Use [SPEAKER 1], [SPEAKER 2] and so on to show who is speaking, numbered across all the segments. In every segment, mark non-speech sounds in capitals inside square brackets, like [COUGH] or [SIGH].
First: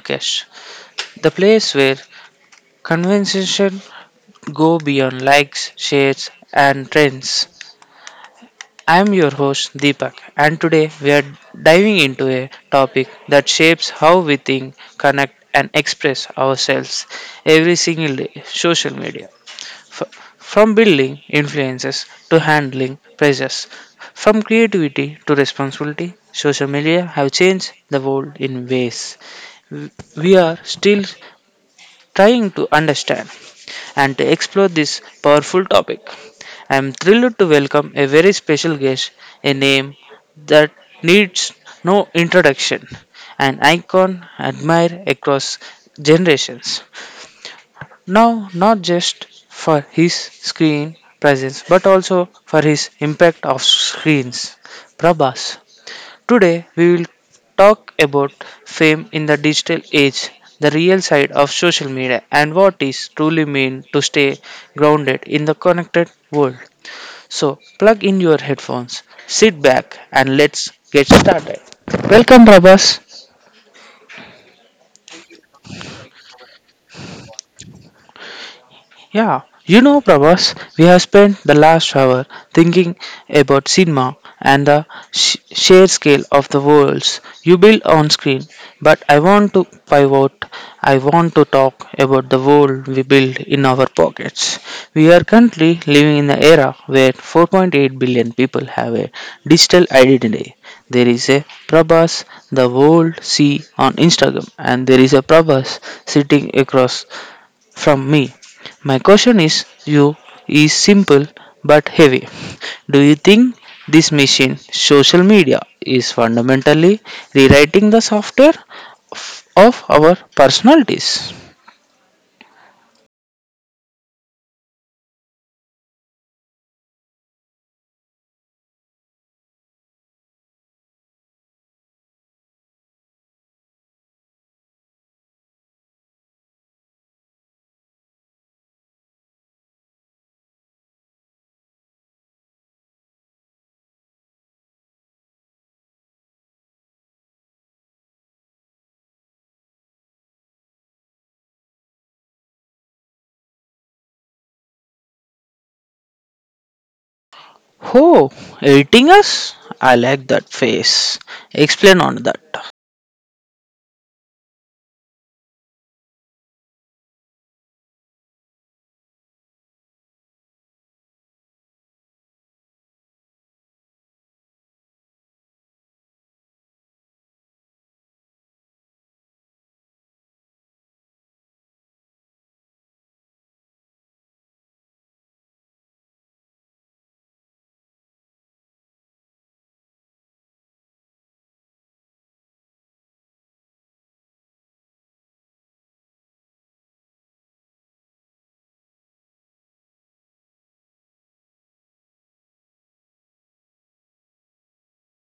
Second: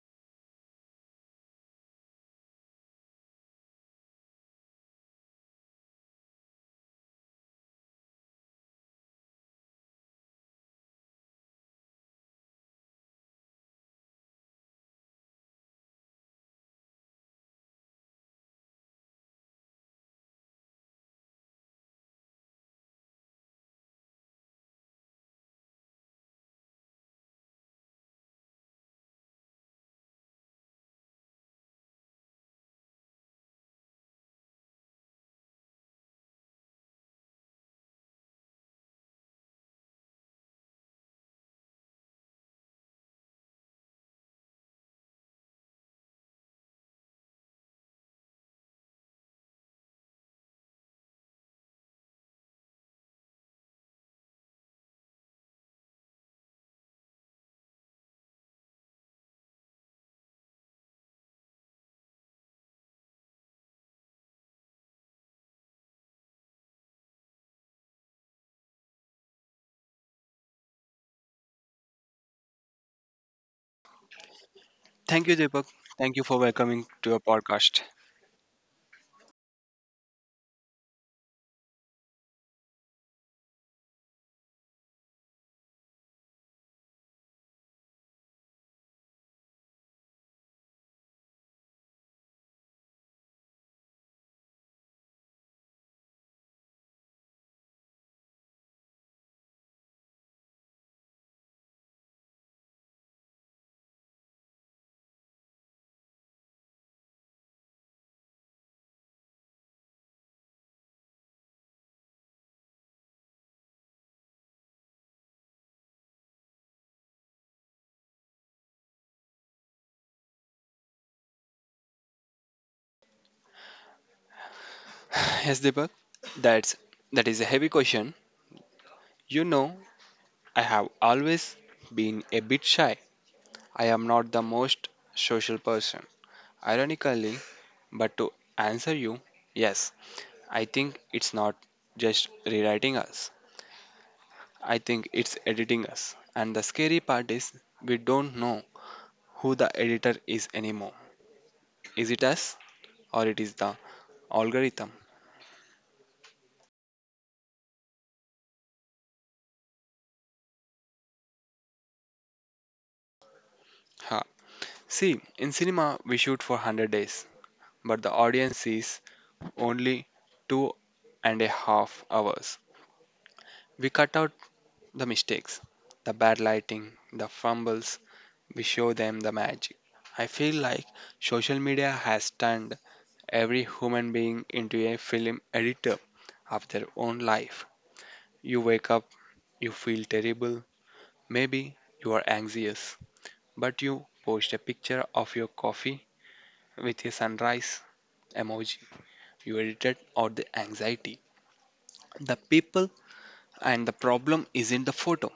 [SPEAKER 1] podcast, the place where conversations go beyond likes, shares, and trends. I'm your host Deepak, and today we are diving into a topic that shapes how we think, connect, and express ourselves every single day: social media. From building influences to handling pressures, from creativity to responsibility, social media have changed the world in ways we are still trying to understand and to explore this powerful topic. I am thrilled to welcome a very special guest, a name that needs no introduction, an icon admired across generations. Now, not just for his screen presence, but also for his impact of screens. Prabhas. Today, we will talk about fame in the digital age, the real side of social media, and what is truly mean to stay grounded in the connected world. So, plug in your headphones, sit back, and let's get started. Welcome, Prabhas.
[SPEAKER 2] Thank you, Deepak. Thank you for welcoming to your podcast.
[SPEAKER 1] Yeah, Prabhas, we have spent the last hour thinking about cinema and the sheer scale of the worlds you build on screen. But I want to pivot, I want to talk about the world we build in our pockets. We are currently living in an era where 4.8 billion people have a digital identity. There is a Prabhas the world see on Instagram and there is a Prabhas sitting across from me. My question is you is simple but heavy. Do you think this machine social media is fundamentally rewriting the software of our personalities?
[SPEAKER 2] Yes, Deepak, that's that is a heavy question. You know, I have always been a bit shy. I am not the most social person. Ironically, but to answer you, yes, I think it's not just rewriting us. I think it's editing us. And the scary part is we don't know who the editor is anymore. Is it us or it is the algorithm?
[SPEAKER 1] Oh, editing us? I like that face. Explain on that.
[SPEAKER 2] Ha, See, in cinema, we shoot for 100 days, but the audience sees only 2.5 hours. We cut out the mistakes, the bad lighting, the fumbles, we show them the magic. I feel like social media has turned every human being into a film editor of their own life. You wake up, you feel terrible, maybe you are anxious, but you post a picture of your coffee with a sunrise emoji. Irritated or the anxiety. The people and the problem isn't the photo.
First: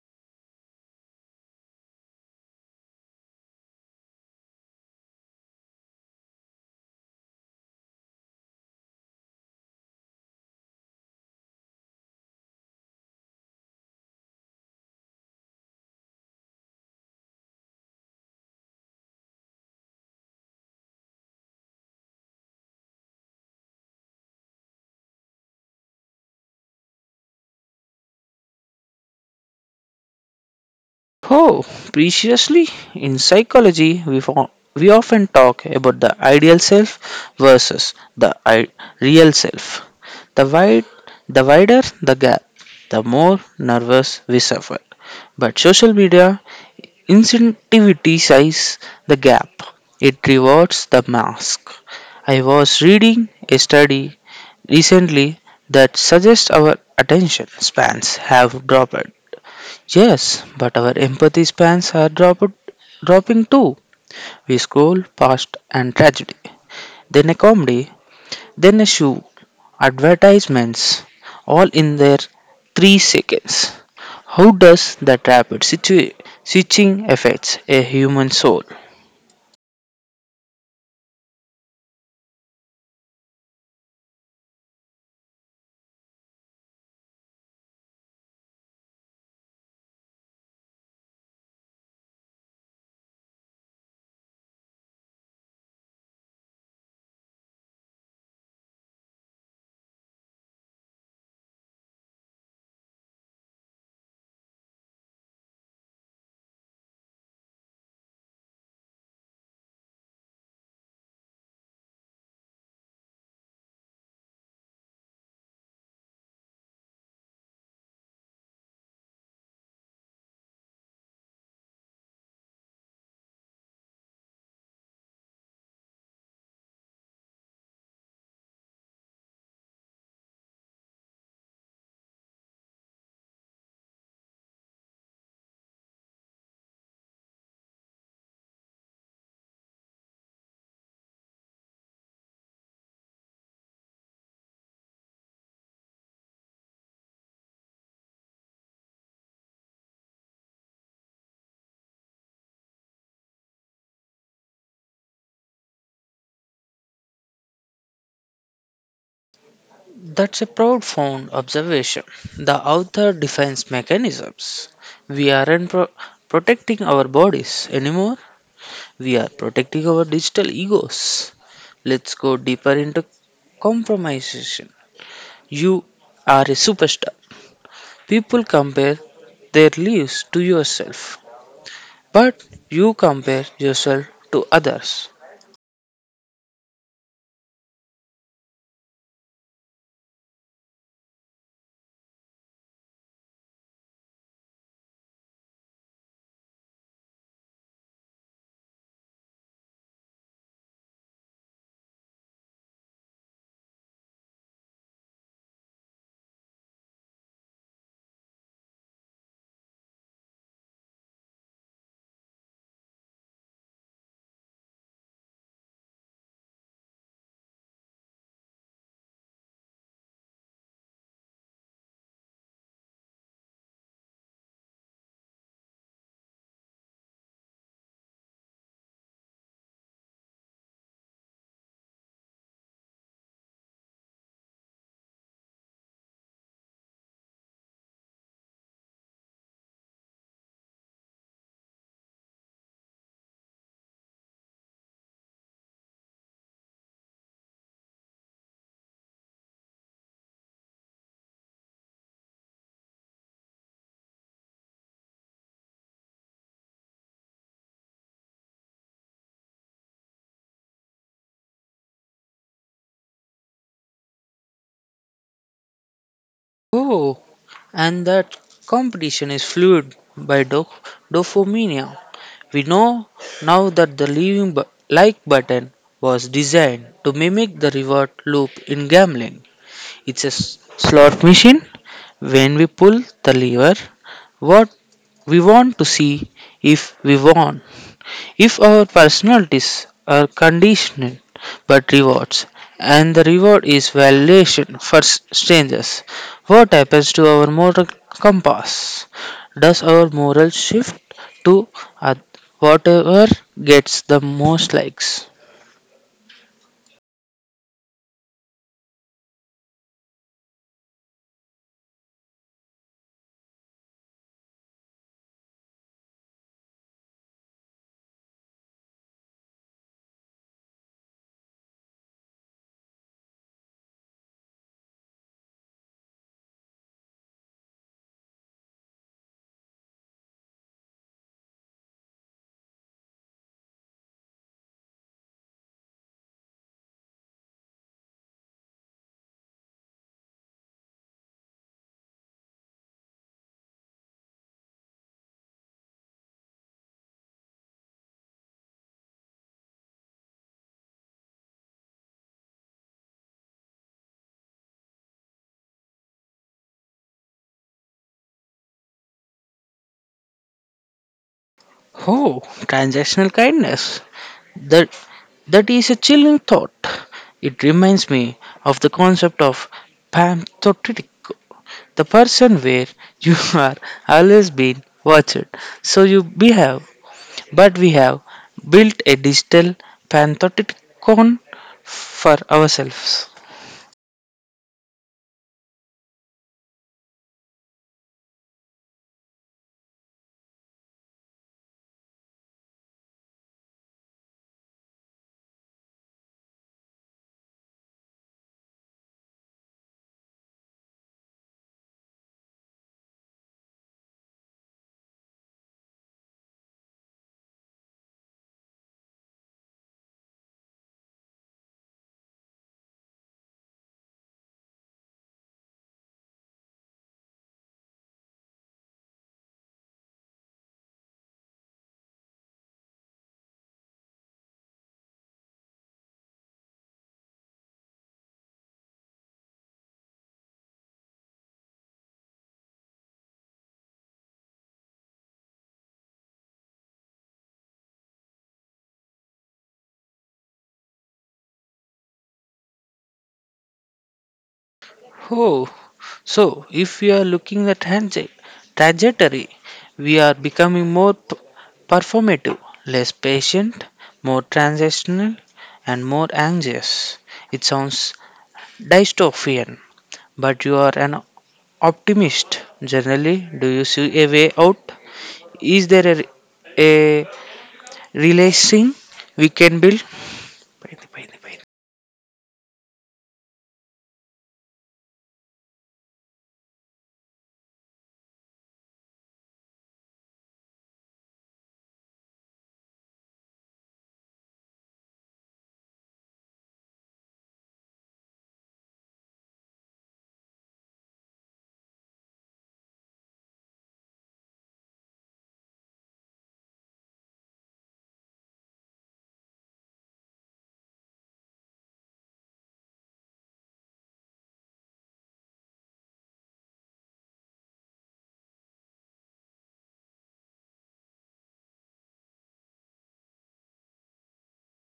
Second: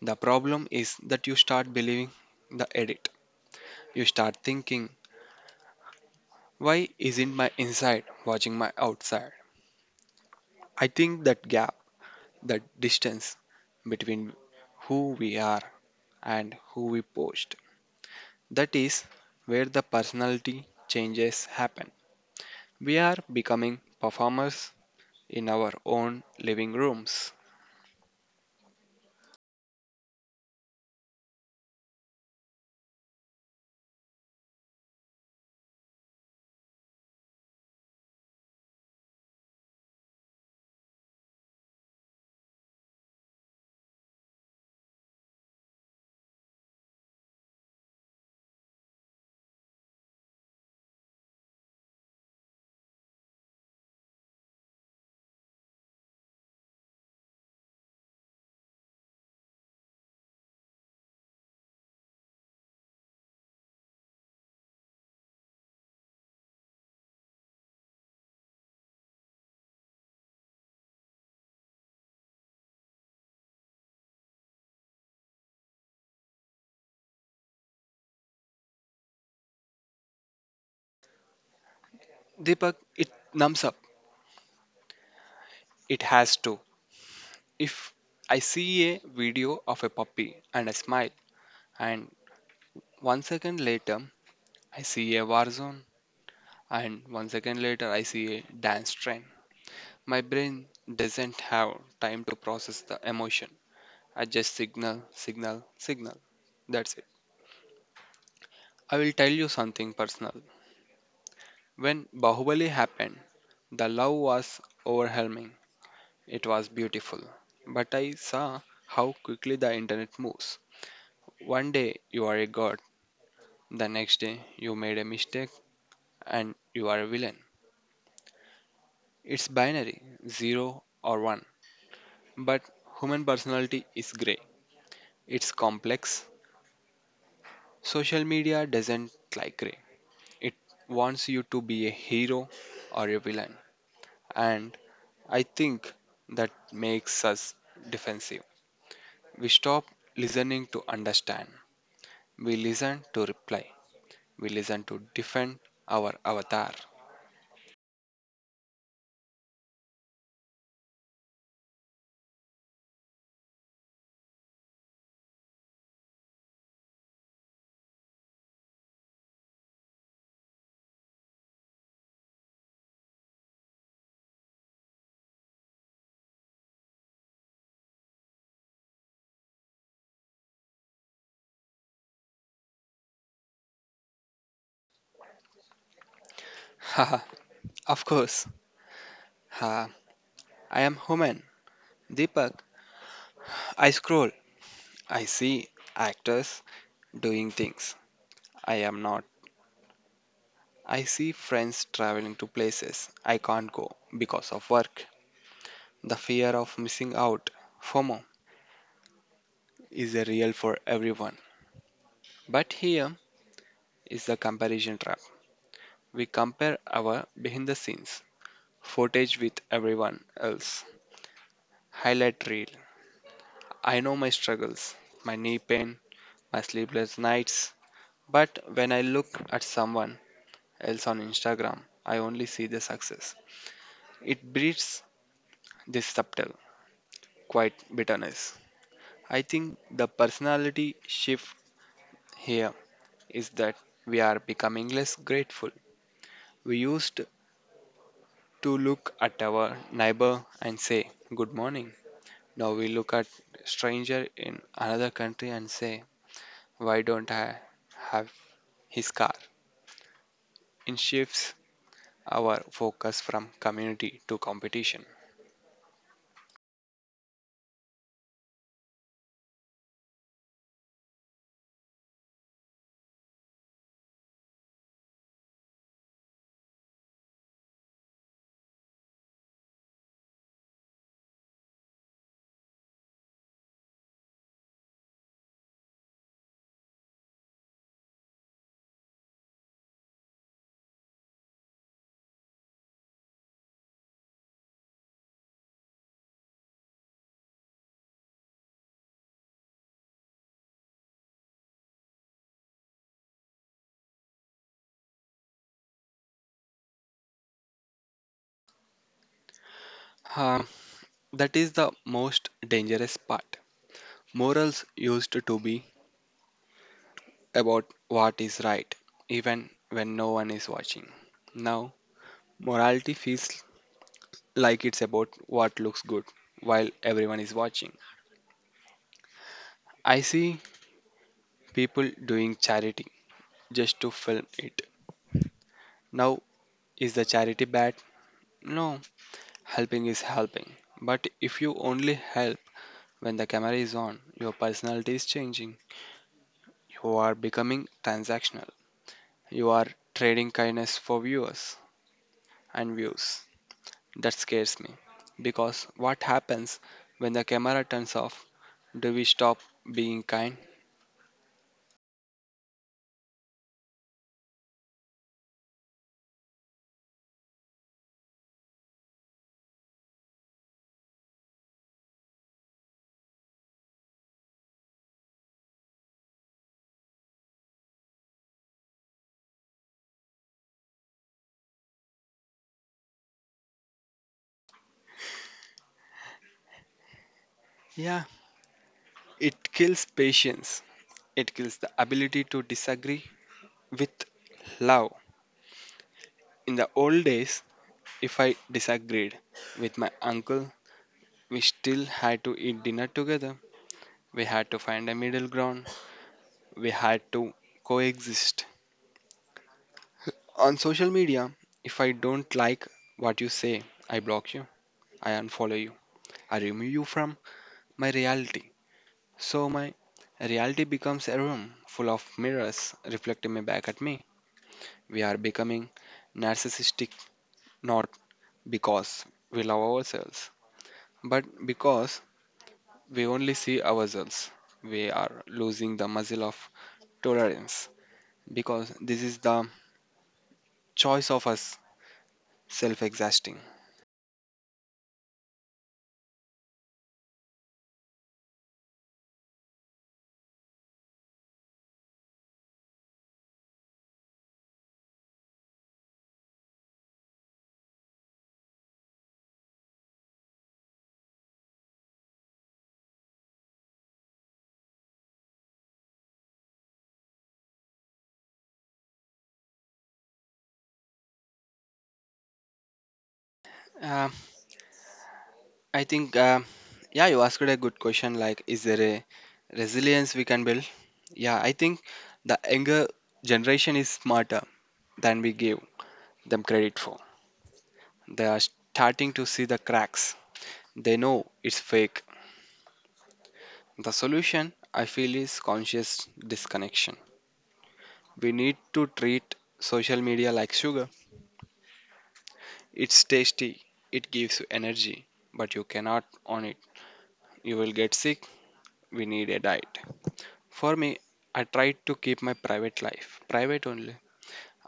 [SPEAKER 2] The problem is that you start believing the edit. You start thinking, why isn't my inside watching my outside? I think that gap, that distance between who we are and who we post, that is where the personality changes happen. We are becoming performers in our own living rooms.
[SPEAKER 1] Oh, preciously, in psychology, we often talk about the ideal self versus the real self. The, wide, the wider the gap, the more nervous we suffer. But social media incentivizes the gap, it rewards the mask. I was reading a study recently that suggests our attention spans have dropped. Yes, but our empathy spans are dropping too. We scroll past and tragedy, then a comedy, then a shoe, advertisements, all in their 3 seconds. How does that rapid switching affects a human soul?
[SPEAKER 2] Deepak, it numbs up. It has to. If I see a video of a puppy and I smile, and 1 second later I see a war zone, and 1 second later I see a dance train, my brain doesn't have time to process the emotion. I just signal, signal, signal. That's it. I will tell you something personal. When Bahubali happened, the love was overwhelming. It was beautiful. But I saw how quickly the internet moves. One day you are a god. The next day, you made a mistake and you are a villain. It's binary, 0 or 1. But human personality is gray. It's complex. Social media doesn't like gray. It wants you to be a hero or a villain. And I think that makes us defensive. We stop listening to understand. We listen to reply. We listen to defend our avatar.
[SPEAKER 1] That's a profound observation. The author defines mechanisms. We aren't protecting our bodies anymore. We are protecting our digital egos. Let's go deeper into compromisation. You are a superstar. People compare their lives to yourself, but you compare yourself to others.
[SPEAKER 2] [LAUGHS] Haha, of course. Ha, I am human. Deepak, I scroll. I see actors doing things I am not. I see friends traveling to places I can't go because of work. The fear of missing out, FOMO, is a real for everyone. But here is the comparison trap. We compare our behind the scenes footage with everyone else. Highlight reel. I know my struggles, my knee pain, my sleepless nights. But when I look at someone else on Instagram, I only see the success. It breeds this subtle, quiet bitterness. I think the personality shift here is that we are becoming less grateful. We used to look at our neighbor and say, "Good morning." Now we look at stranger in another country and say, "Why don't I have his car?" It shifts our focus from community to competition.
[SPEAKER 1] Oh, and that competition is fueled by dopamine. We know now that the leaving like button was designed to mimic the reward loop in gambling. It's a slot machine. When we pull the lever, what we want to see if we want. If our personalities are conditional but rewards, and the reward is validation for strangers, what happens to our moral compass? Does our moral shift to uh, whatever gets the most likes?
[SPEAKER 2] Um, that is the most dangerous part. Morals used to be about what is right, even when no one is watching. Now, morality feels like it's about what looks good while everyone is watching. I see people doing charity just to film it. Now, is the charity bad? No, helping is helping. But if you only help when the camera is on, your personality is changing. You are becoming transactional. You are trading kindness for viewers and views. That scares me because what happens when the camera turns off? Do we stop being kind?
[SPEAKER 1] Oh, transactional kindness. That that is a chilling thought. It reminds me of the concept of pamptotytico, the person where you [LAUGHS] are always being watched, so you behave. But we have built a digital panopticon for ourselves.
[SPEAKER 2] Yeah, it kills patience. It kills the ability to disagree with love. In the old days, if I disagreed with my uncle, we still had to eat dinner together. We had to find a middle ground. We had to coexist. On social media, if I don't like what you say, I block you, I unfollow you, I remove you from my reality. So my reality becomes a room full of mirrors reflecting me back at me. We are becoming narcissistic not because we love ourselves, but because we only see ourselves. We are losing the muscle of tolerance because this is the choice of us self-exhausting.
[SPEAKER 1] Oh, so if we are looking at trajectory, we are becoming more performative, less patient, more transactional, and more anxious. It sounds dystopian, but you are an optimist. Generally, do you see a way out? Is there a relaxing we can build?
[SPEAKER 2] I think, yeah, you asked a good question like, is there a resilience we can build? Yeah, I think the younger generation is smarter than we give them credit for. They are starting to see the cracks, they know it's fake. The solution, I feel, is conscious disconnection. We need to treat social media like sugar. It's tasty, it gives you energy, but you cannot on it. You will get sick, we need a diet. For me, I try to keep my private life private only.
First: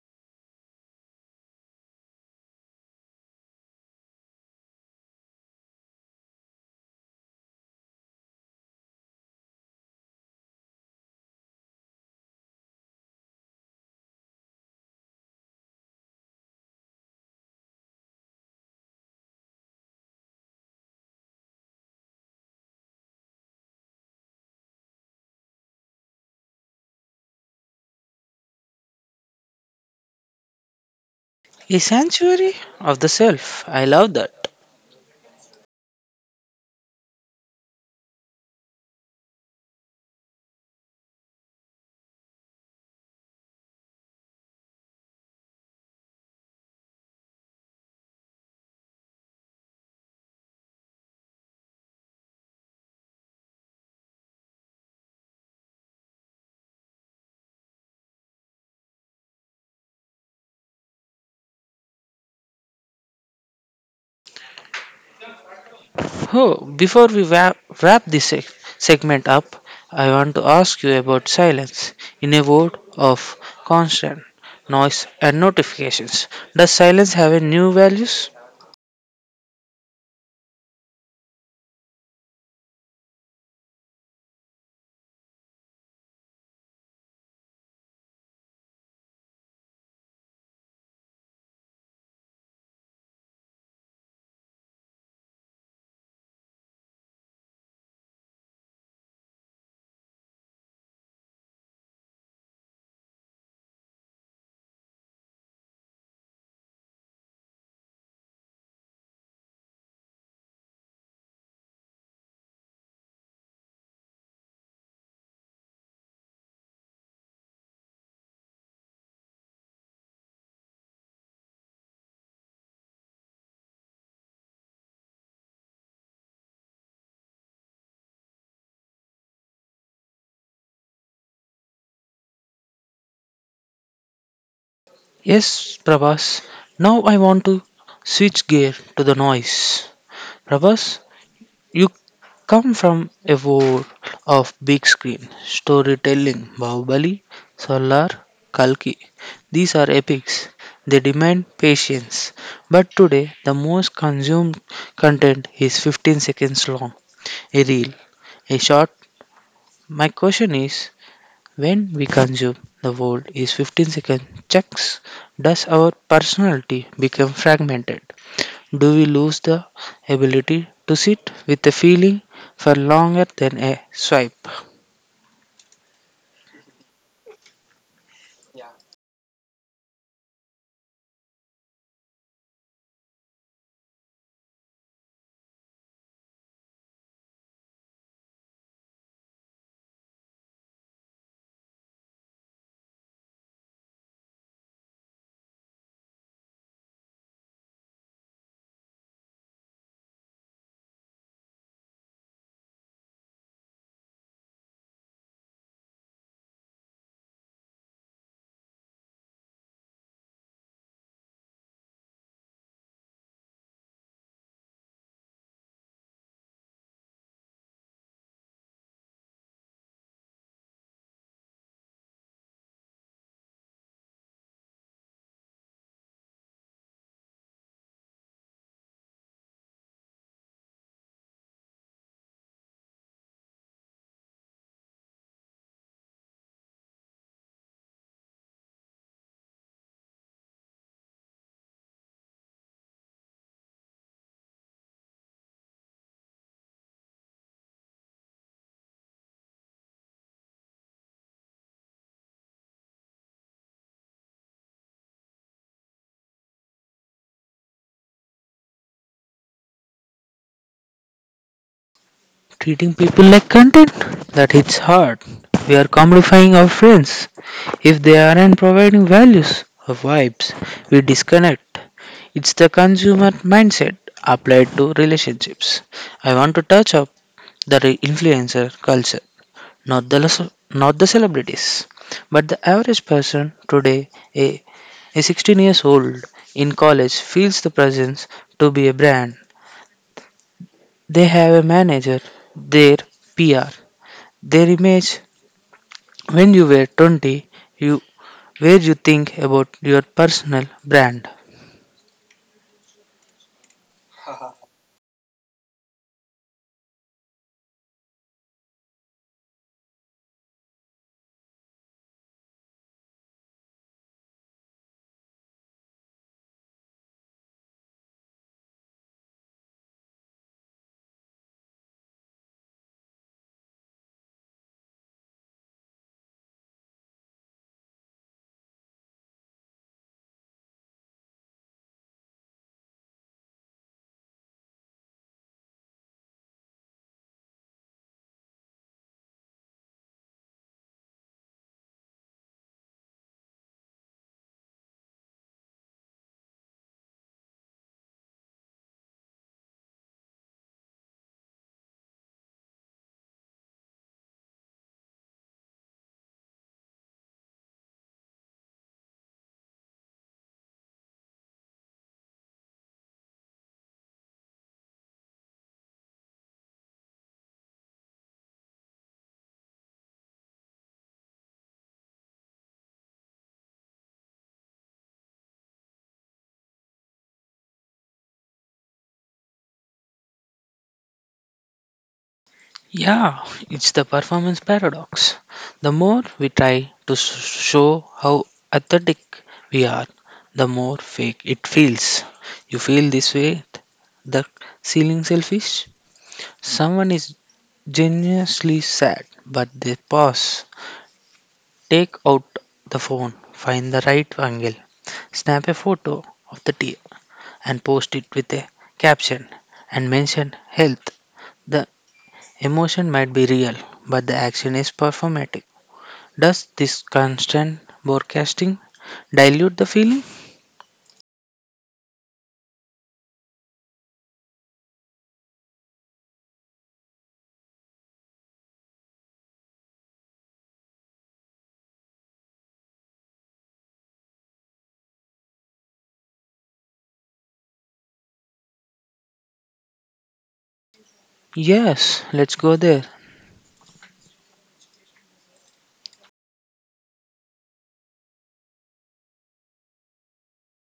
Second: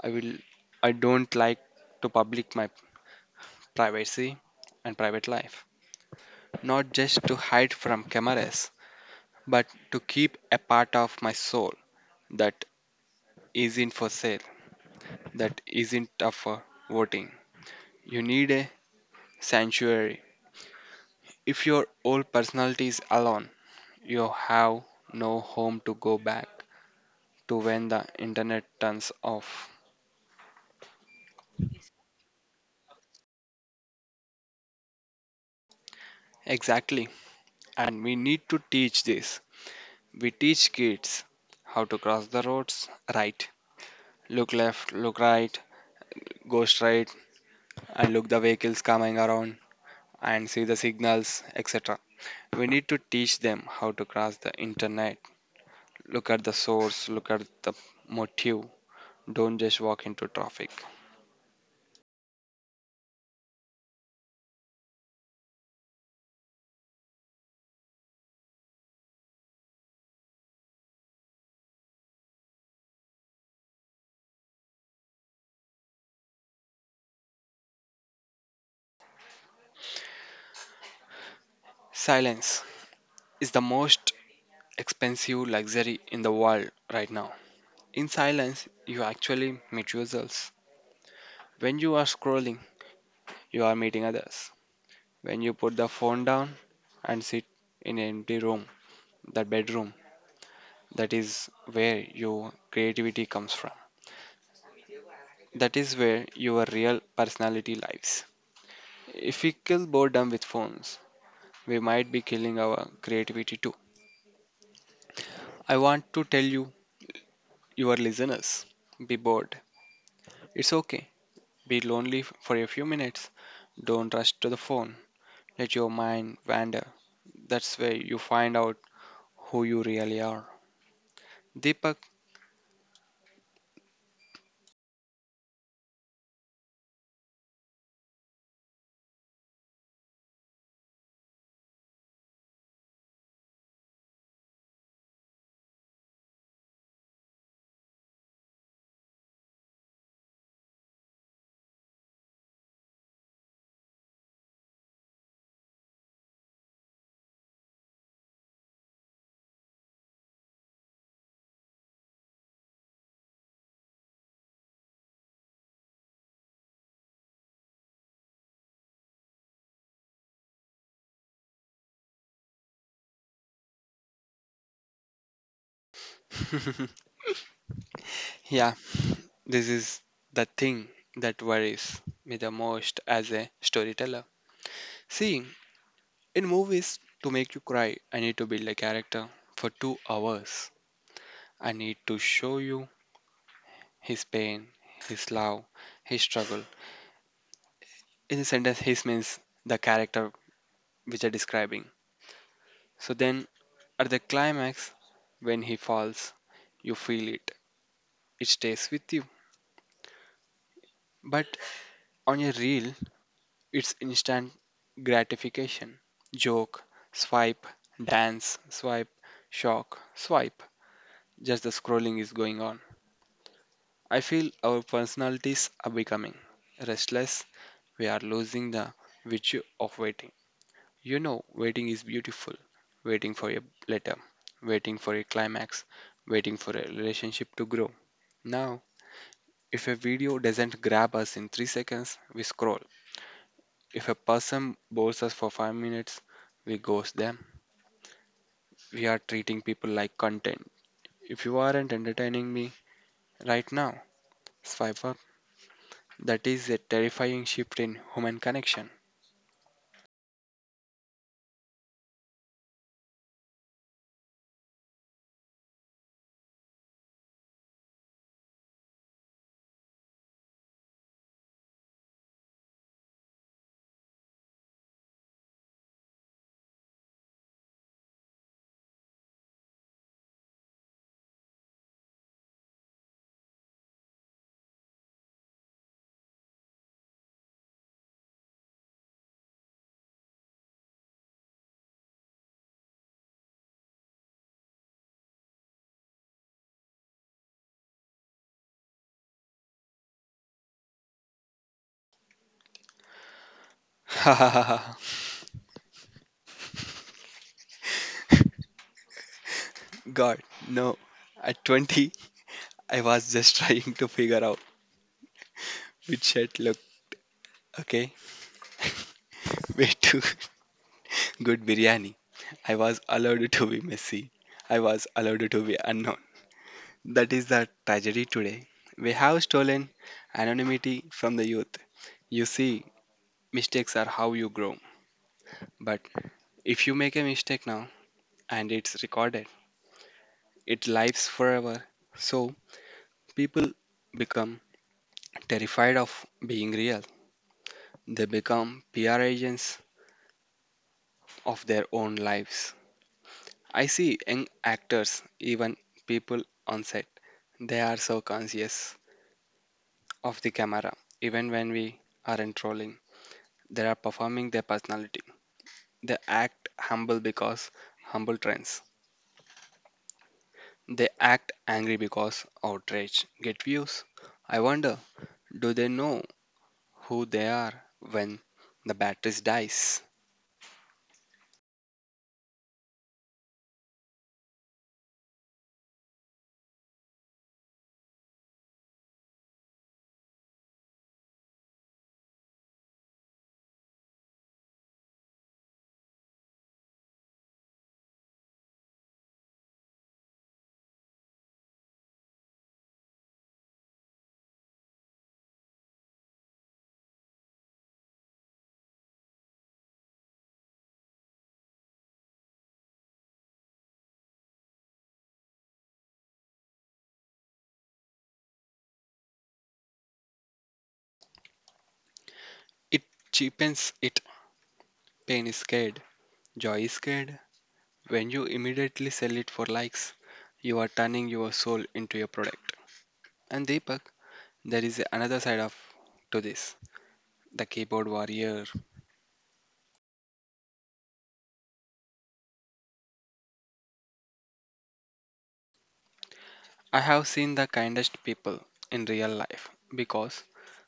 [SPEAKER 2] I will I don't like to public my privacy and private life. Not just to hide from cameras, but to keep a part of my soul that isn't for sale, that isn't up for voting. You need a sanctuary. If your old personality is alone, you have no home to go back to when the internet turns off.
[SPEAKER 1] A sanctuary of the self. I love that.
[SPEAKER 2] Exactly. And we need to teach this. We teach kids how to cross the roads right, look left, look right, go straight, and look the vehicles coming around and see the signals, etc. We need to teach them how to cross the internet, look at the source, look at the motive, don't just walk into traffic.
[SPEAKER 1] Oh, before we wrap this segment up, I want to ask you about silence. In a world of constant noise and notifications, does silence have a new values?
[SPEAKER 2] Silence is the most expensive luxury in the world right now. In silence, you actually meet yourselves. When you are scrolling, you are meeting others. When you put the phone down and sit in an empty room, that bedroom, that is where your creativity comes from. That is where your real personality lives. If we kill boredom with phones, we might be killing our creativity too. I want to tell you, your listeners, be bored. It's okay. Be lonely for a few minutes. Don't rush to the phone. Let your mind wander. That's where you find out who you really are. Deepak.
[SPEAKER 1] Yes, Prabhas. Now I want to switch gear to the noise. Prabhas, you come from a world of big screen storytelling, Bahubali, Solar, Kalki. These are epics. They demand patience. But today, the most consumed content is 15 seconds long, a reel, a short. My question is when we consume the world is 15-second chunks, does our personality become fragmented? Do we lose the ability to sit with a feeling for longer than a swipe?
[SPEAKER 2] [LAUGHS] Yeah, this is the thing that worries me the most as a storyteller. See, in movies, to make you cry, I need to build a character for 2 hours. I need to show you his pain, his love, his struggle. In a sentence, his means the character which I'm describing. So then, at the climax, when he falls, you feel it. It stays with you. But on a reel, it's instant gratification. Joke, swipe, dance, swipe, shock, swipe. Just the scrolling is going on. I feel our personalities are becoming restless. We are losing the virtue of waiting. You know, waiting is beautiful. Waiting for a letter, waiting for a climax, waiting for a relationship to grow. Now, if a video doesn't grab us in 3 seconds, we scroll. If a person bores us for 5 minutes, we ghost them. We are treating people like content. If you aren't entertaining me right now, swipe up. That is a terrifying shift in human connection.
[SPEAKER 1] Treating people like content? That hits hard. We are commodifying our friends. If they aren't providing values or vibes, we disconnect. It's the consumer mindset applied to relationships. I want to touch up the influencer culture, not the les- not the celebrities, but the average person today, a, a 16 years old in college, feels the presence to be a brand. They have a manager, their PR, their image. When you were 20, you where you think about your personal brand.
[SPEAKER 2] [LAUGHS] God, no. At 20, I was just [LAUGHS] trying to figure out which shirt look okay. [LAUGHS] Way too [LAUGHS] good biryani. I was allowed to be messy. I was allowed to be unknown. That is the tragedy today. We have stolen anonymity from the youth. You see, mistakes are how you grow. But if you make a mistake now and it's recorded, it lives forever. So people become terrified of being real. They become PR agents of their own lives. I see young actors, even people on set, they are so conscious of the camera, even when we aren't trolling. They are performing their personality. They act humble because humble trends. They act angry because outrage get views. I wonder, do they know who they are when the batteries dies?
[SPEAKER 1] Yeah, it's the performance paradox. The more we try to show how athletic we are, the more fake it feels. You feel this way, the ceiling selfish. Someone is genuinely sad, but they pause, take out the phone, find the right angle, snap a photo of the tear, and post it with a caption and mention health. The emotion might be real, but the action is performatic. Does this constant broadcasting dilute the feeling?
[SPEAKER 2] It cheapens it. Pain is scared. Joy is scared. When you immediately sell it for likes, you are turning your soul into your product. And Deepak, there is another side of to this. The keyboard warrior.
[SPEAKER 1] Yes, let's go there.
[SPEAKER 2] I have seen the kindest people in real life because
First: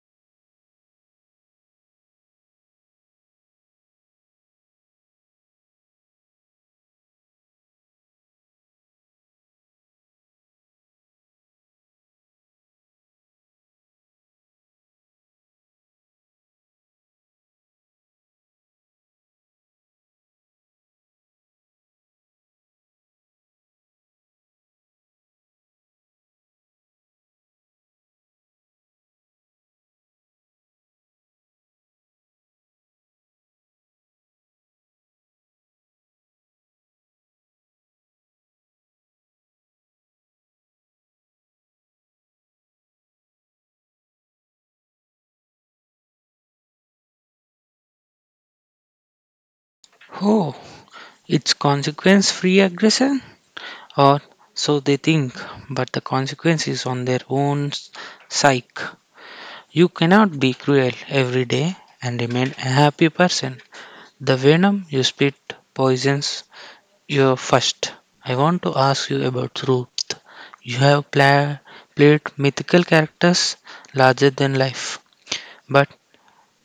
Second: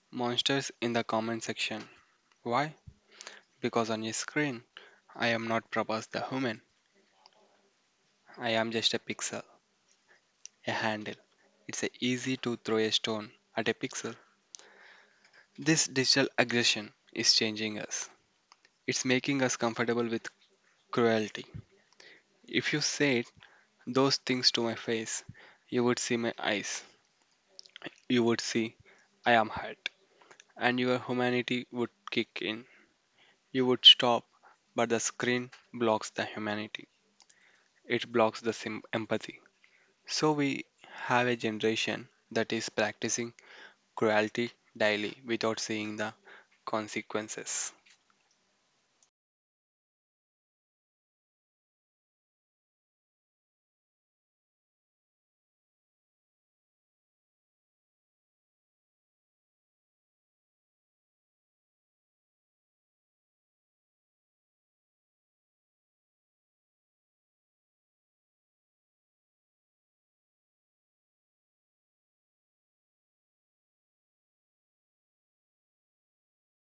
[SPEAKER 2] monsters in the comment section. Why? Because on your screen, I am not Prabhas the human. I am just a pixel. A handle. It's a easy to throw a stone at a pixel. This digital aggression is changing us. It's making us comfortable with cruelty. If you said those things to my face, you would see my eyes. You would see I am hurt. And your humanity would kick in. You would stop, but the screen blocks the humanity. It blocks the empathy. So we have a generation that is practicing cruelty daily without seeing the consequences.
[SPEAKER 1] Oh, it's consequence free aggression? Or so they think, but the consequence is on their own psyche. You cannot be cruel every day and remain a happy person. The venom you spit poisons. Your first, I want to ask you about Ruth. You have played mythical characters larger than life, but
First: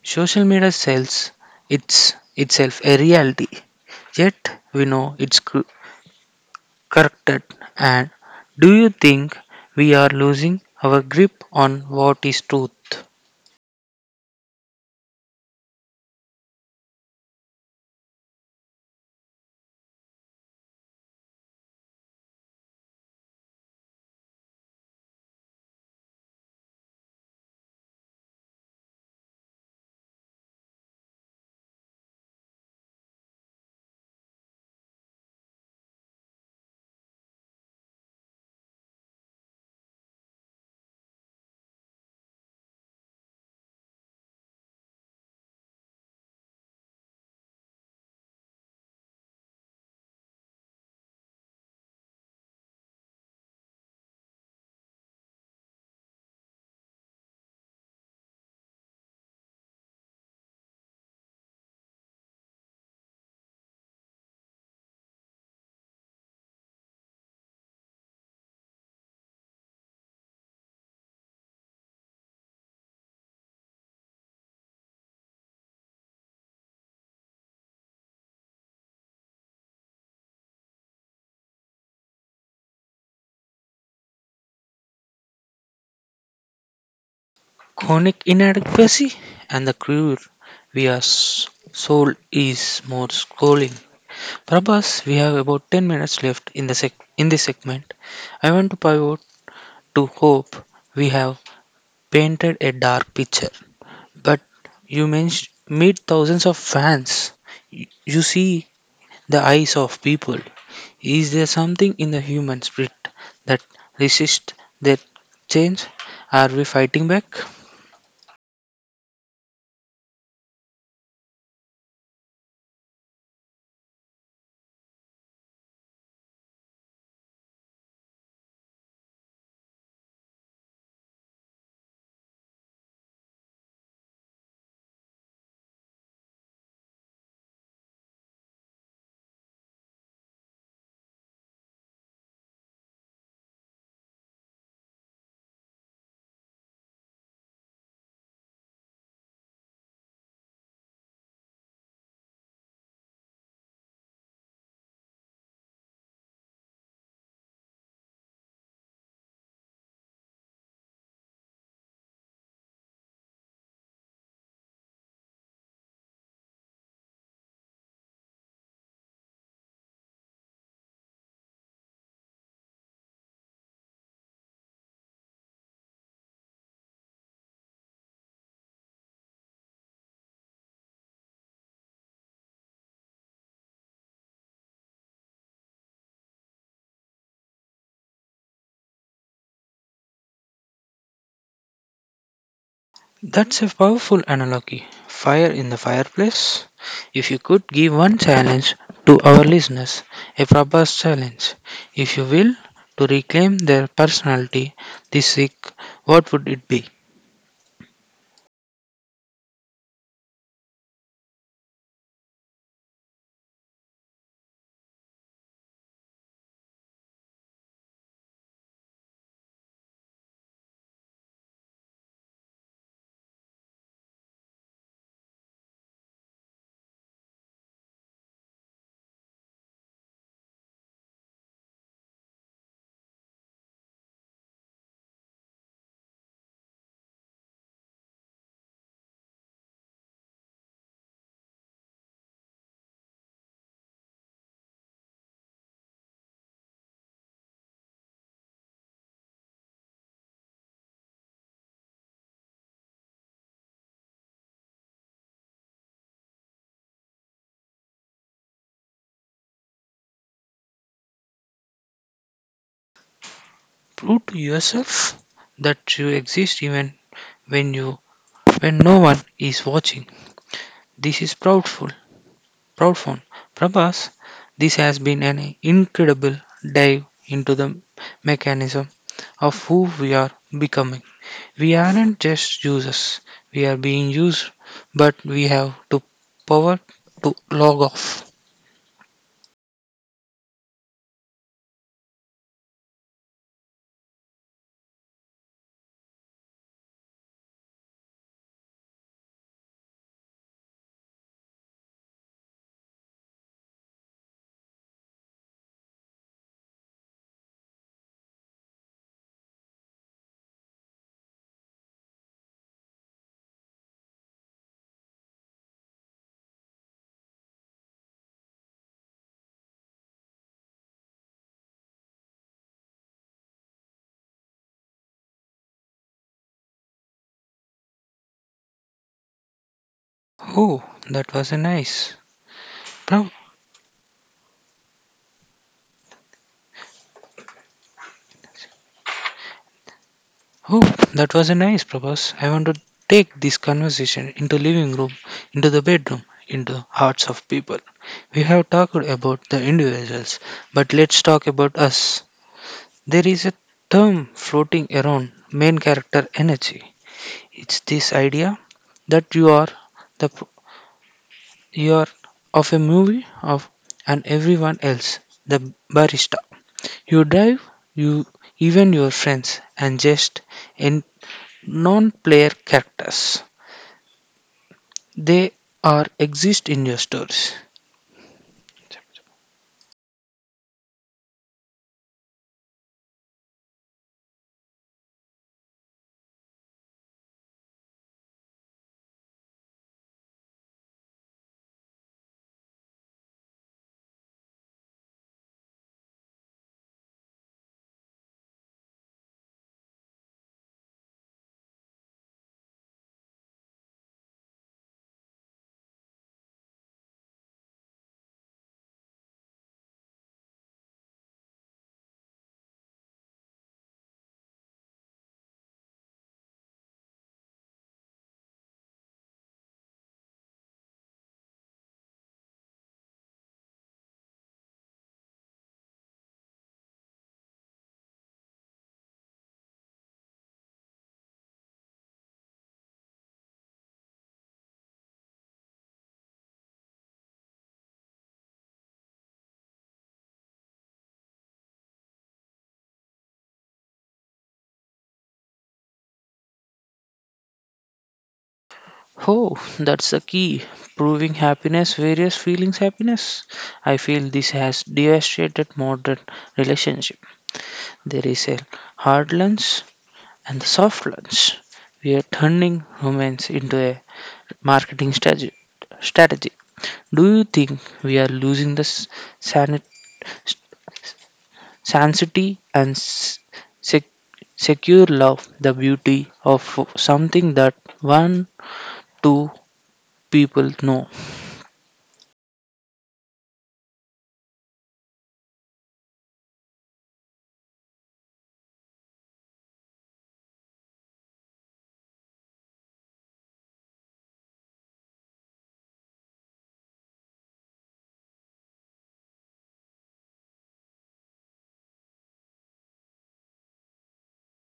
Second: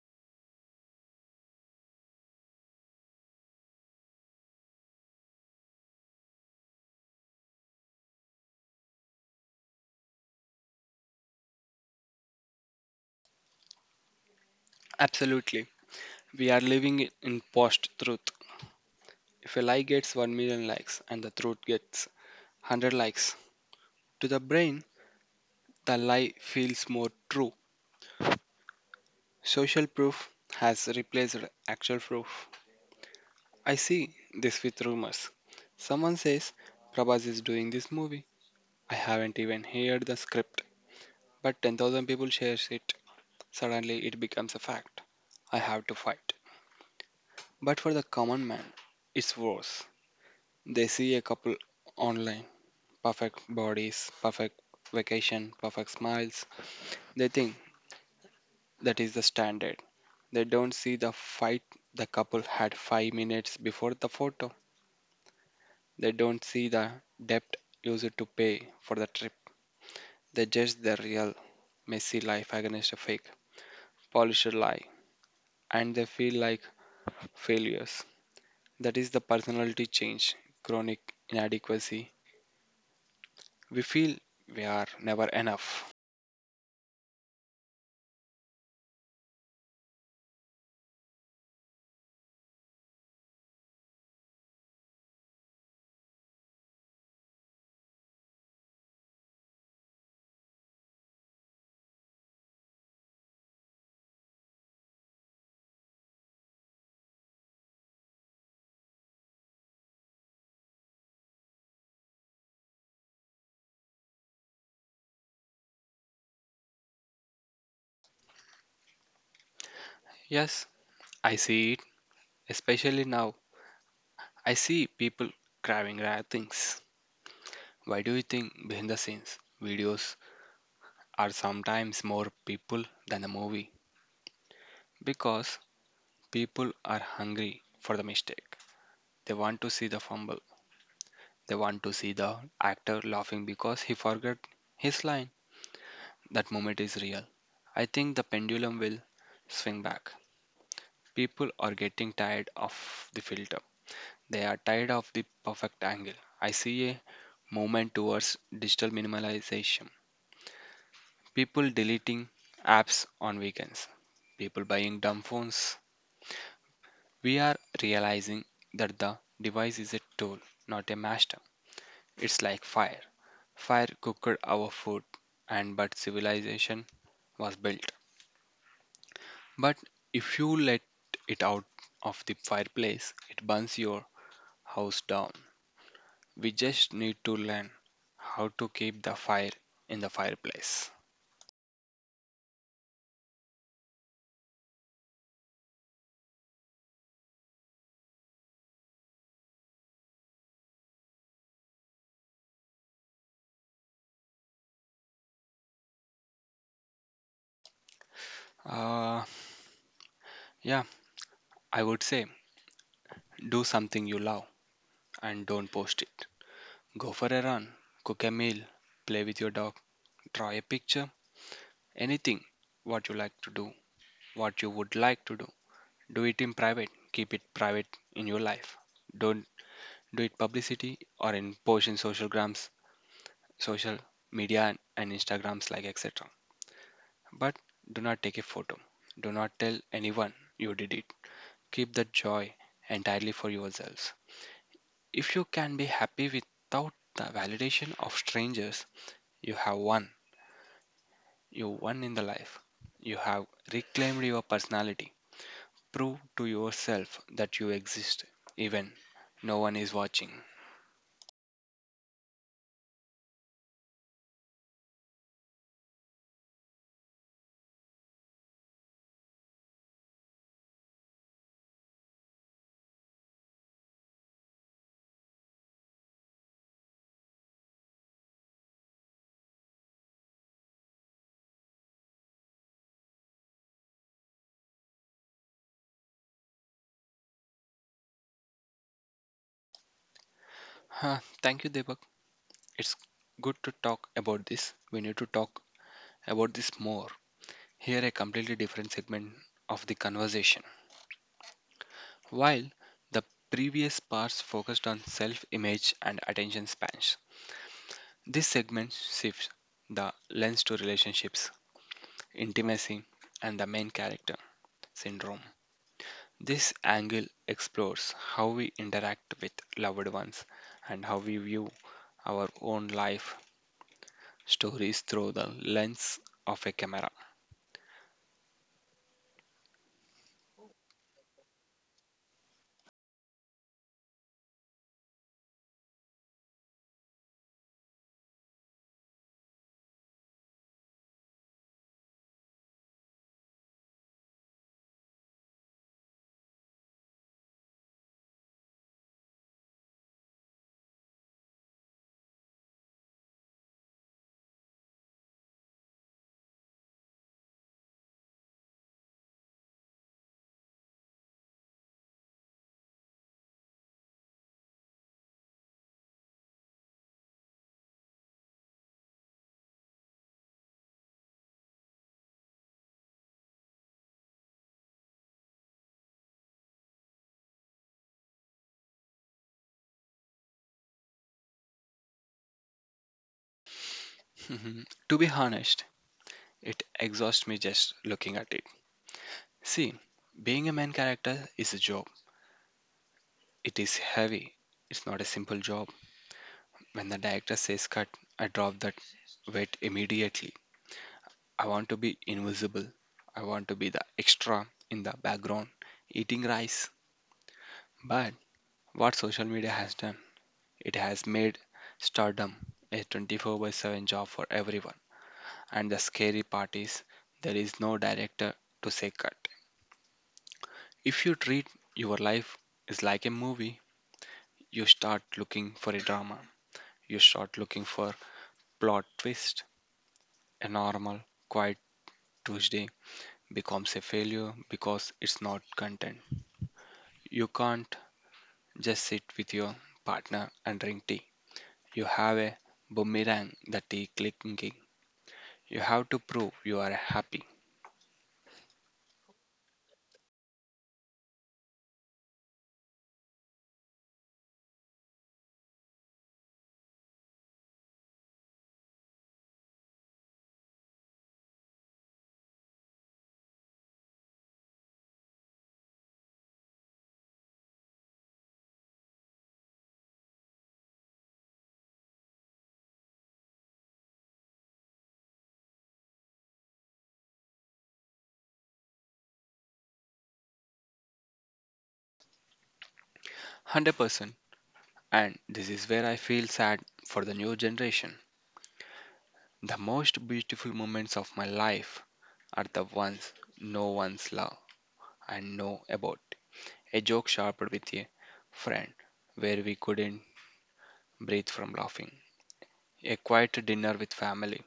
[SPEAKER 1] social media sells itself a reality. Yet we know it's corrupted. And do you think we are losing our grip on what is truth?
[SPEAKER 2] Absolutely. We are living in post truth. If a lie gets 1 million likes and the truth gets 100 likes, to the brain, the lie feels more true. Social proof has replaced actual proof. I see this with rumors. Someone says Prabhas is doing this movie. I haven't even heard the script, but 10,000 people shares it. Suddenly, it becomes a fact. I have to fight. But for the common man, it's worse. They see a couple online, perfect bodies, perfect vacation, perfect smiles. They think that is the standard. They don't see the fight the couple had 5 minutes before the photo. They don't see the debt used to pay for the trip. They judge the real, messy life against a fake, polished lie, and they feel like failures. That is the personality change, chronic inadequacy. We feel we are never enough.
[SPEAKER 1] Chronic inadequacy, and the cure we are sold is more scrolling. Prabhas, we have about 10 minutes left in this segment. I want to pivot to hope. We have painted a dark picture, but you meet thousands of fans. You see the eyes of people. Is there something in the human spirit that resists that change? Are we fighting back?
[SPEAKER 2] Yes, I see it, especially now. I see people craving rare things. Why do you think behind the scenes videos are sometimes more people than the movie? Because people are hungry for the mistake. They want to see the fumble. They want to see the actor laughing because he forgot his line. That moment is real. I think the pendulum will swing back. People are getting tired of the filter. They are tired of the perfect angle. I see a movement towards digital minimalization. People deleting apps on weekends, people buying dumb phones. We are realizing that the device is a tool, not a master. It's like fire. Fire cooked our food, and but civilization was built. But if you let it out of the fireplace, it burns your house down. We just need to learn how to keep the fire in the fireplace.
[SPEAKER 1] That's a powerful analogy. Fire in the fireplace. If you could give one challenge to our listeners, a robust challenge, if you will, to reclaim their personality this week, what would it be?
[SPEAKER 2] Uh, yeah, I would say do something you love and don't post it. Go for a run, cook a meal, play with your dog, draw a picture, anything what you like to do, what you would like to do. Do it in private, keep it private in your life. Don't do it publicity or in post in social grams, social media and Instagrams like etc. But do not take a photo. Do not tell anyone you did it. Keep the joy entirely for yourselves. If you can be happy without the validation of strangers, you have won. You won in the life. You have reclaimed your personality. Prove to yourself that you exist, even no one is watching.
[SPEAKER 1] Prove to yourself that you exist even when you when no one is watching. This is proudful. Prabhas, this has been an incredible dive into the mechanism of who we are becoming. We aren't just users, we are being used, but we have to power to log off.
[SPEAKER 2] Huh, thank you, Deepak. It's good to talk about this. We need to talk about this more. Here, a completely different segment of the conversation. While the previous parts focused on self image and attention spans, this segment shifts the lens to relationships, intimacy, and the main character syndrome. This angle explores how we interact with loved ones and how we view our own life stories through the lens of a camera.
[SPEAKER 1] Oh, that was a nice. Pro- oh, that was a nice purpose. I want to take this conversation into living room, into the bedroom, into hearts of people. We have talked about the individuals, but let's talk about us. There is a term floating around main character energy. It's this idea that you are the You're of a movie of and everyone else, the barista. You drive, you even your friends, and just in non-player characters. They are exist in your stories.
[SPEAKER 2] Mhm. To be honest, it exhausts me just looking at it. See, being a main character is a job. It is heavy. It's not a simple job. When the director says cut, I drop that weight immediately. I want to be invisible. I want to be the extra in the background eating rice. But what social media has done, it has made stardom a 24 by 7 job for everyone. And the scary part is there is no director to say cut. If you treat your life is like a movie, you start looking for a drama. You start looking for plot twist. A normal, quiet Tuesday becomes a failure because it's not content. You can't just sit with your partner and drink tea. You have a boomerang that is clicking. You have to prove you are happy.
[SPEAKER 1] Oh, that's the key. Proving happiness, various feelings happiness. I feel this has devastated modern relationship. There is a hard lens and the soft lens. We are turning romance into a marketing strategy. Do you think we are losing the sanit- sanctity and sec- secure love, the beauty of something that one, two people know?
[SPEAKER 2] 100%. And this is where I feel sad for the new generation. The most beautiful moments of my life are the ones no one's love and know about. A joke sharpened with a friend where we couldn't breathe from laughing. A quiet dinner with family.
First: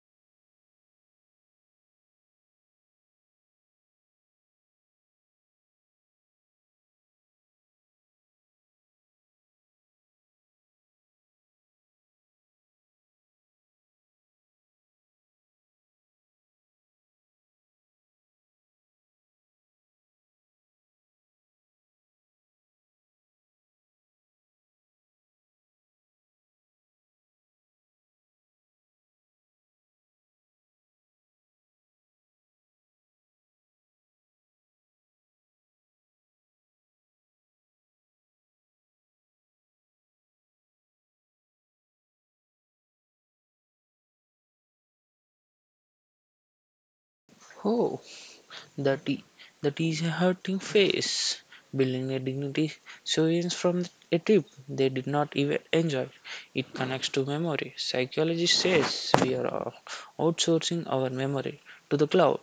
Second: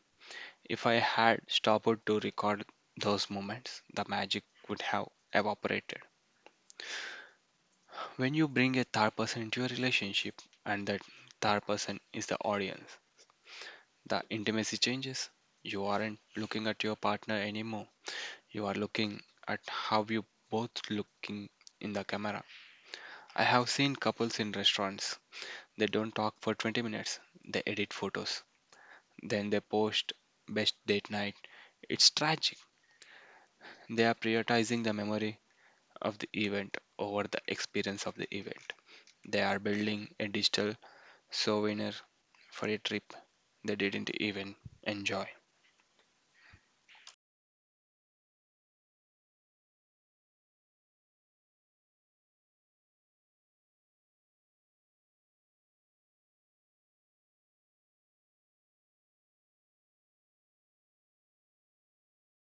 [SPEAKER 2] If I had stopped to record those moments, the magic would have evaporated. When you bring a third person into your relationship and that third person is the audience, the intimacy changes. You aren't looking at your partner anymore. You are looking at how you both looking in the camera. I have seen couples in restaurants. They don't talk for 20 minutes. They edit photos. Then they post best date night. It's tragic. They are prioritizing the memory of the event over the experience of the event. They are building a digital souvenir for a trip they didn't even enjoy.
[SPEAKER 1] Oh, the tea. That is a hurting face. Building a dignity sources from a trip they did not even enjoy. It connects to memory. Psychology says we are outsourcing our memory to the cloud.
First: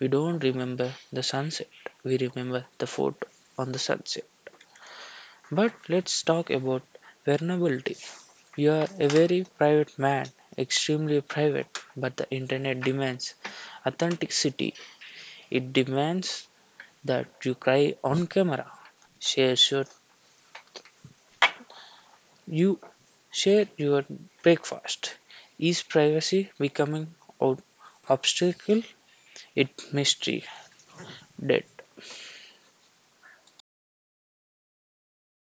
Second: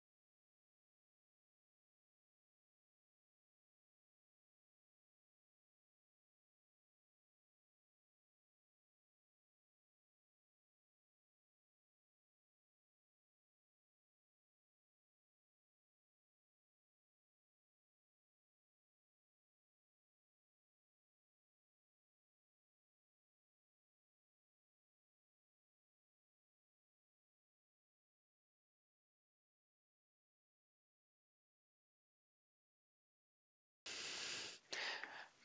[SPEAKER 1] We don't remember the sunset, we remember the photo on the sunset. But let's talk about vulnerability. You are a very private man, extremely private, but the internet demands authenticity. It demands that you cry on camera, share your you share your breakfast. Is privacy becoming an obstacle? It mystery dead.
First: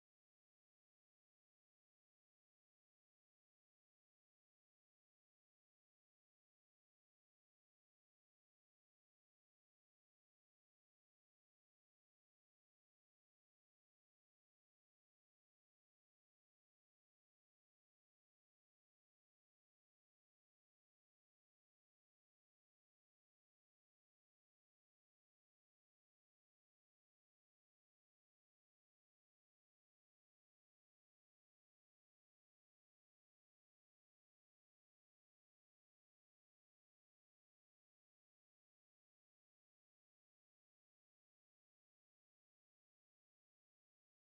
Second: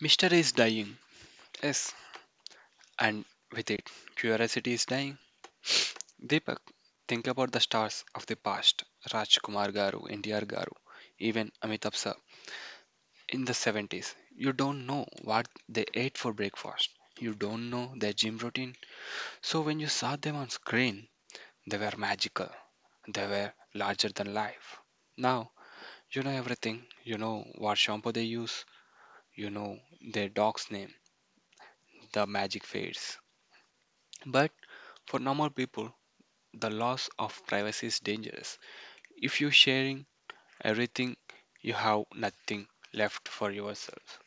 [SPEAKER 2] Mystery is dying, yes, and with it, curiosity is dying. Deepak, think about the stars of the past Rajkumar Garu, NTR Garu, even Amitabh sir. In the 70s, you don't know what they ate for breakfast, you don't know their gym routine. So when you saw them on screen, they were magical. They were larger than life. Now, you know everything. You know what shampoo they use. You know their dog's name. The magic fades. But for normal people, the loss of privacy is dangerous. If you're sharing everything, you have nothing left for yourself.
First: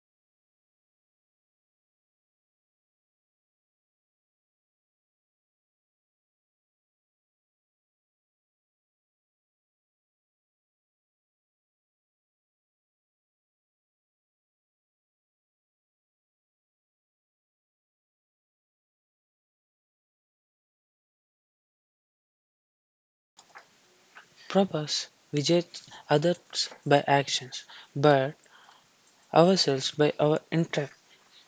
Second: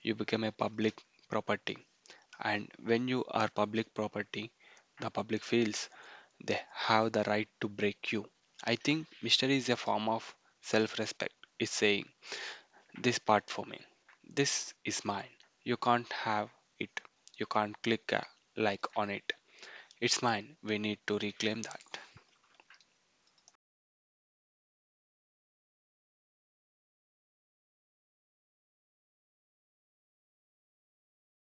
[SPEAKER 2] You become a public property. And when you are public property, the public feels they have the right to break you. I think mystery is a form of self respect. It's saying, this part for me. This is mine. You can't have it. You can't click a like on it. It's mine. We need to reclaim that.
[SPEAKER 1] Robots, we judge others by actions, but ourselves by our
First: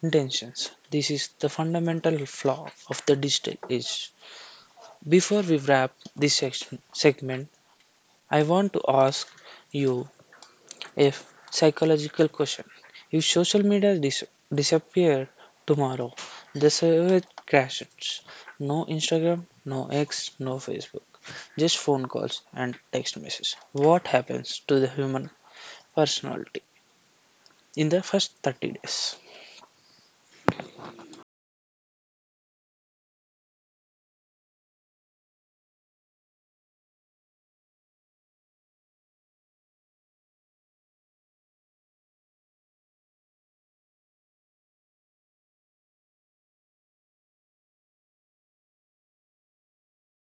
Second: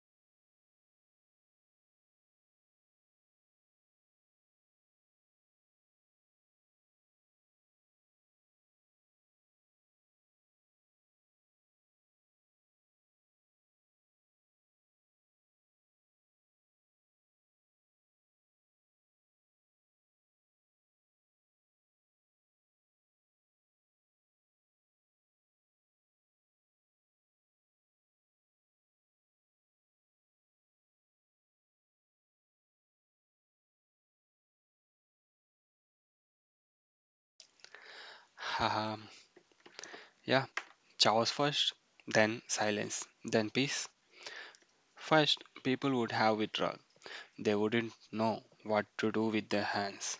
[SPEAKER 1] intentions. This is the fundamental flaw of the digital age. Before we wrap this segment, I want to ask you a psychological question. If social media disappeared tomorrow, the server crashes. No Instagram, no X, no Facebook, just phone calls and text messages. What happens to the human personality in the first 30 days?
[SPEAKER 2] Haha, yeah. Chaos first, then silence, then peace. First, people would have withdrawal. They wouldn't know what to do with their hands.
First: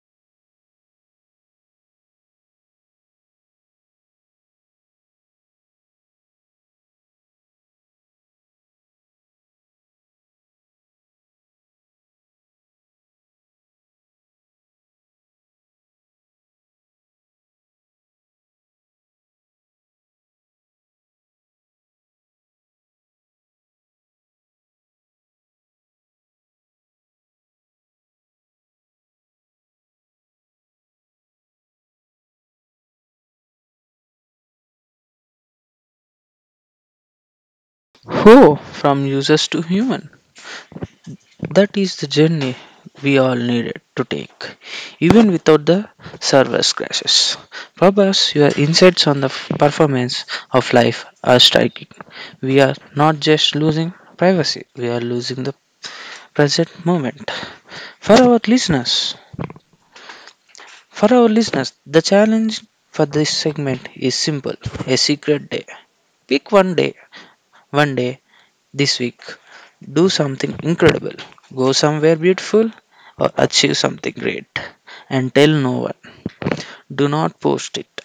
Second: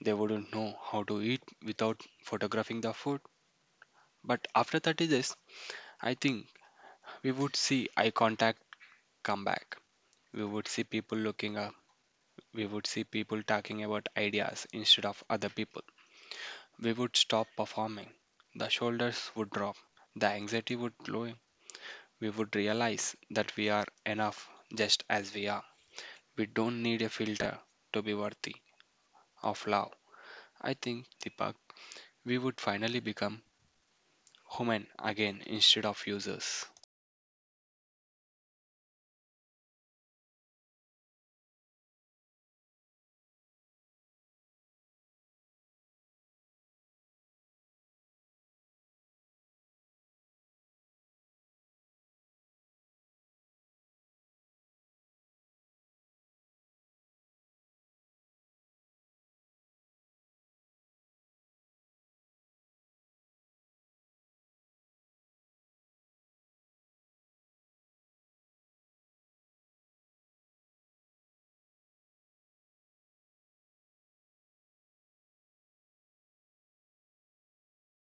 [SPEAKER 2] They wouldn't know how to eat without photographing the food. But after 30 days, I think we would see eye contact come back. We would see people looking up, we would see people talking about ideas instead of other people. We would stop performing. The shoulders would drop. The anxiety would low. We would realize that we are enough just as we are. We don't need a filter to be worthy of love. I think, Deepak, we would finally become human again instead of users.
[SPEAKER 1] Who, from users to human? That is the journey we all needed to take, even without the service crashes. Prabhas, your insights on the performance of life are striking. We are not just losing privacy, we are losing the present moment. For our listeners, for our listeners, the challenge for this segment is simple: a secret day. Pick one day this week. Do something incredible, go somewhere beautiful, or achieve something great. And tell no one. Do not post it,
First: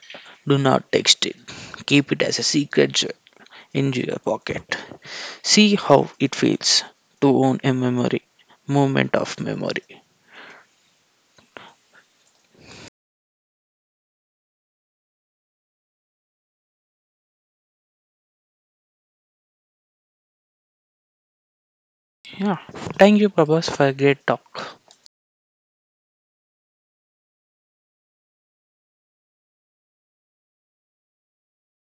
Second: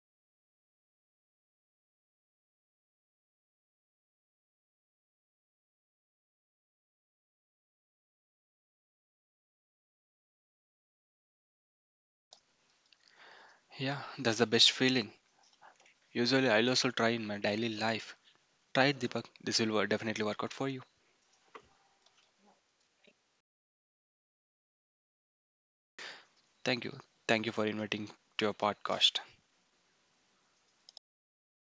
[SPEAKER 1] do not text it. Keep it as a secret gem in your pocket. See how it feels to own a memory, moment of memory.
[SPEAKER 2] Yeah, that's the best feeling. Usually, I'll also try in my daily life. Try it, Deepak. This will definitely work out for you.
[SPEAKER 1] Yeah. Thank you, Prabhas, for a great talk.
[SPEAKER 2] Thank you. Thank you for inviting to your podcast.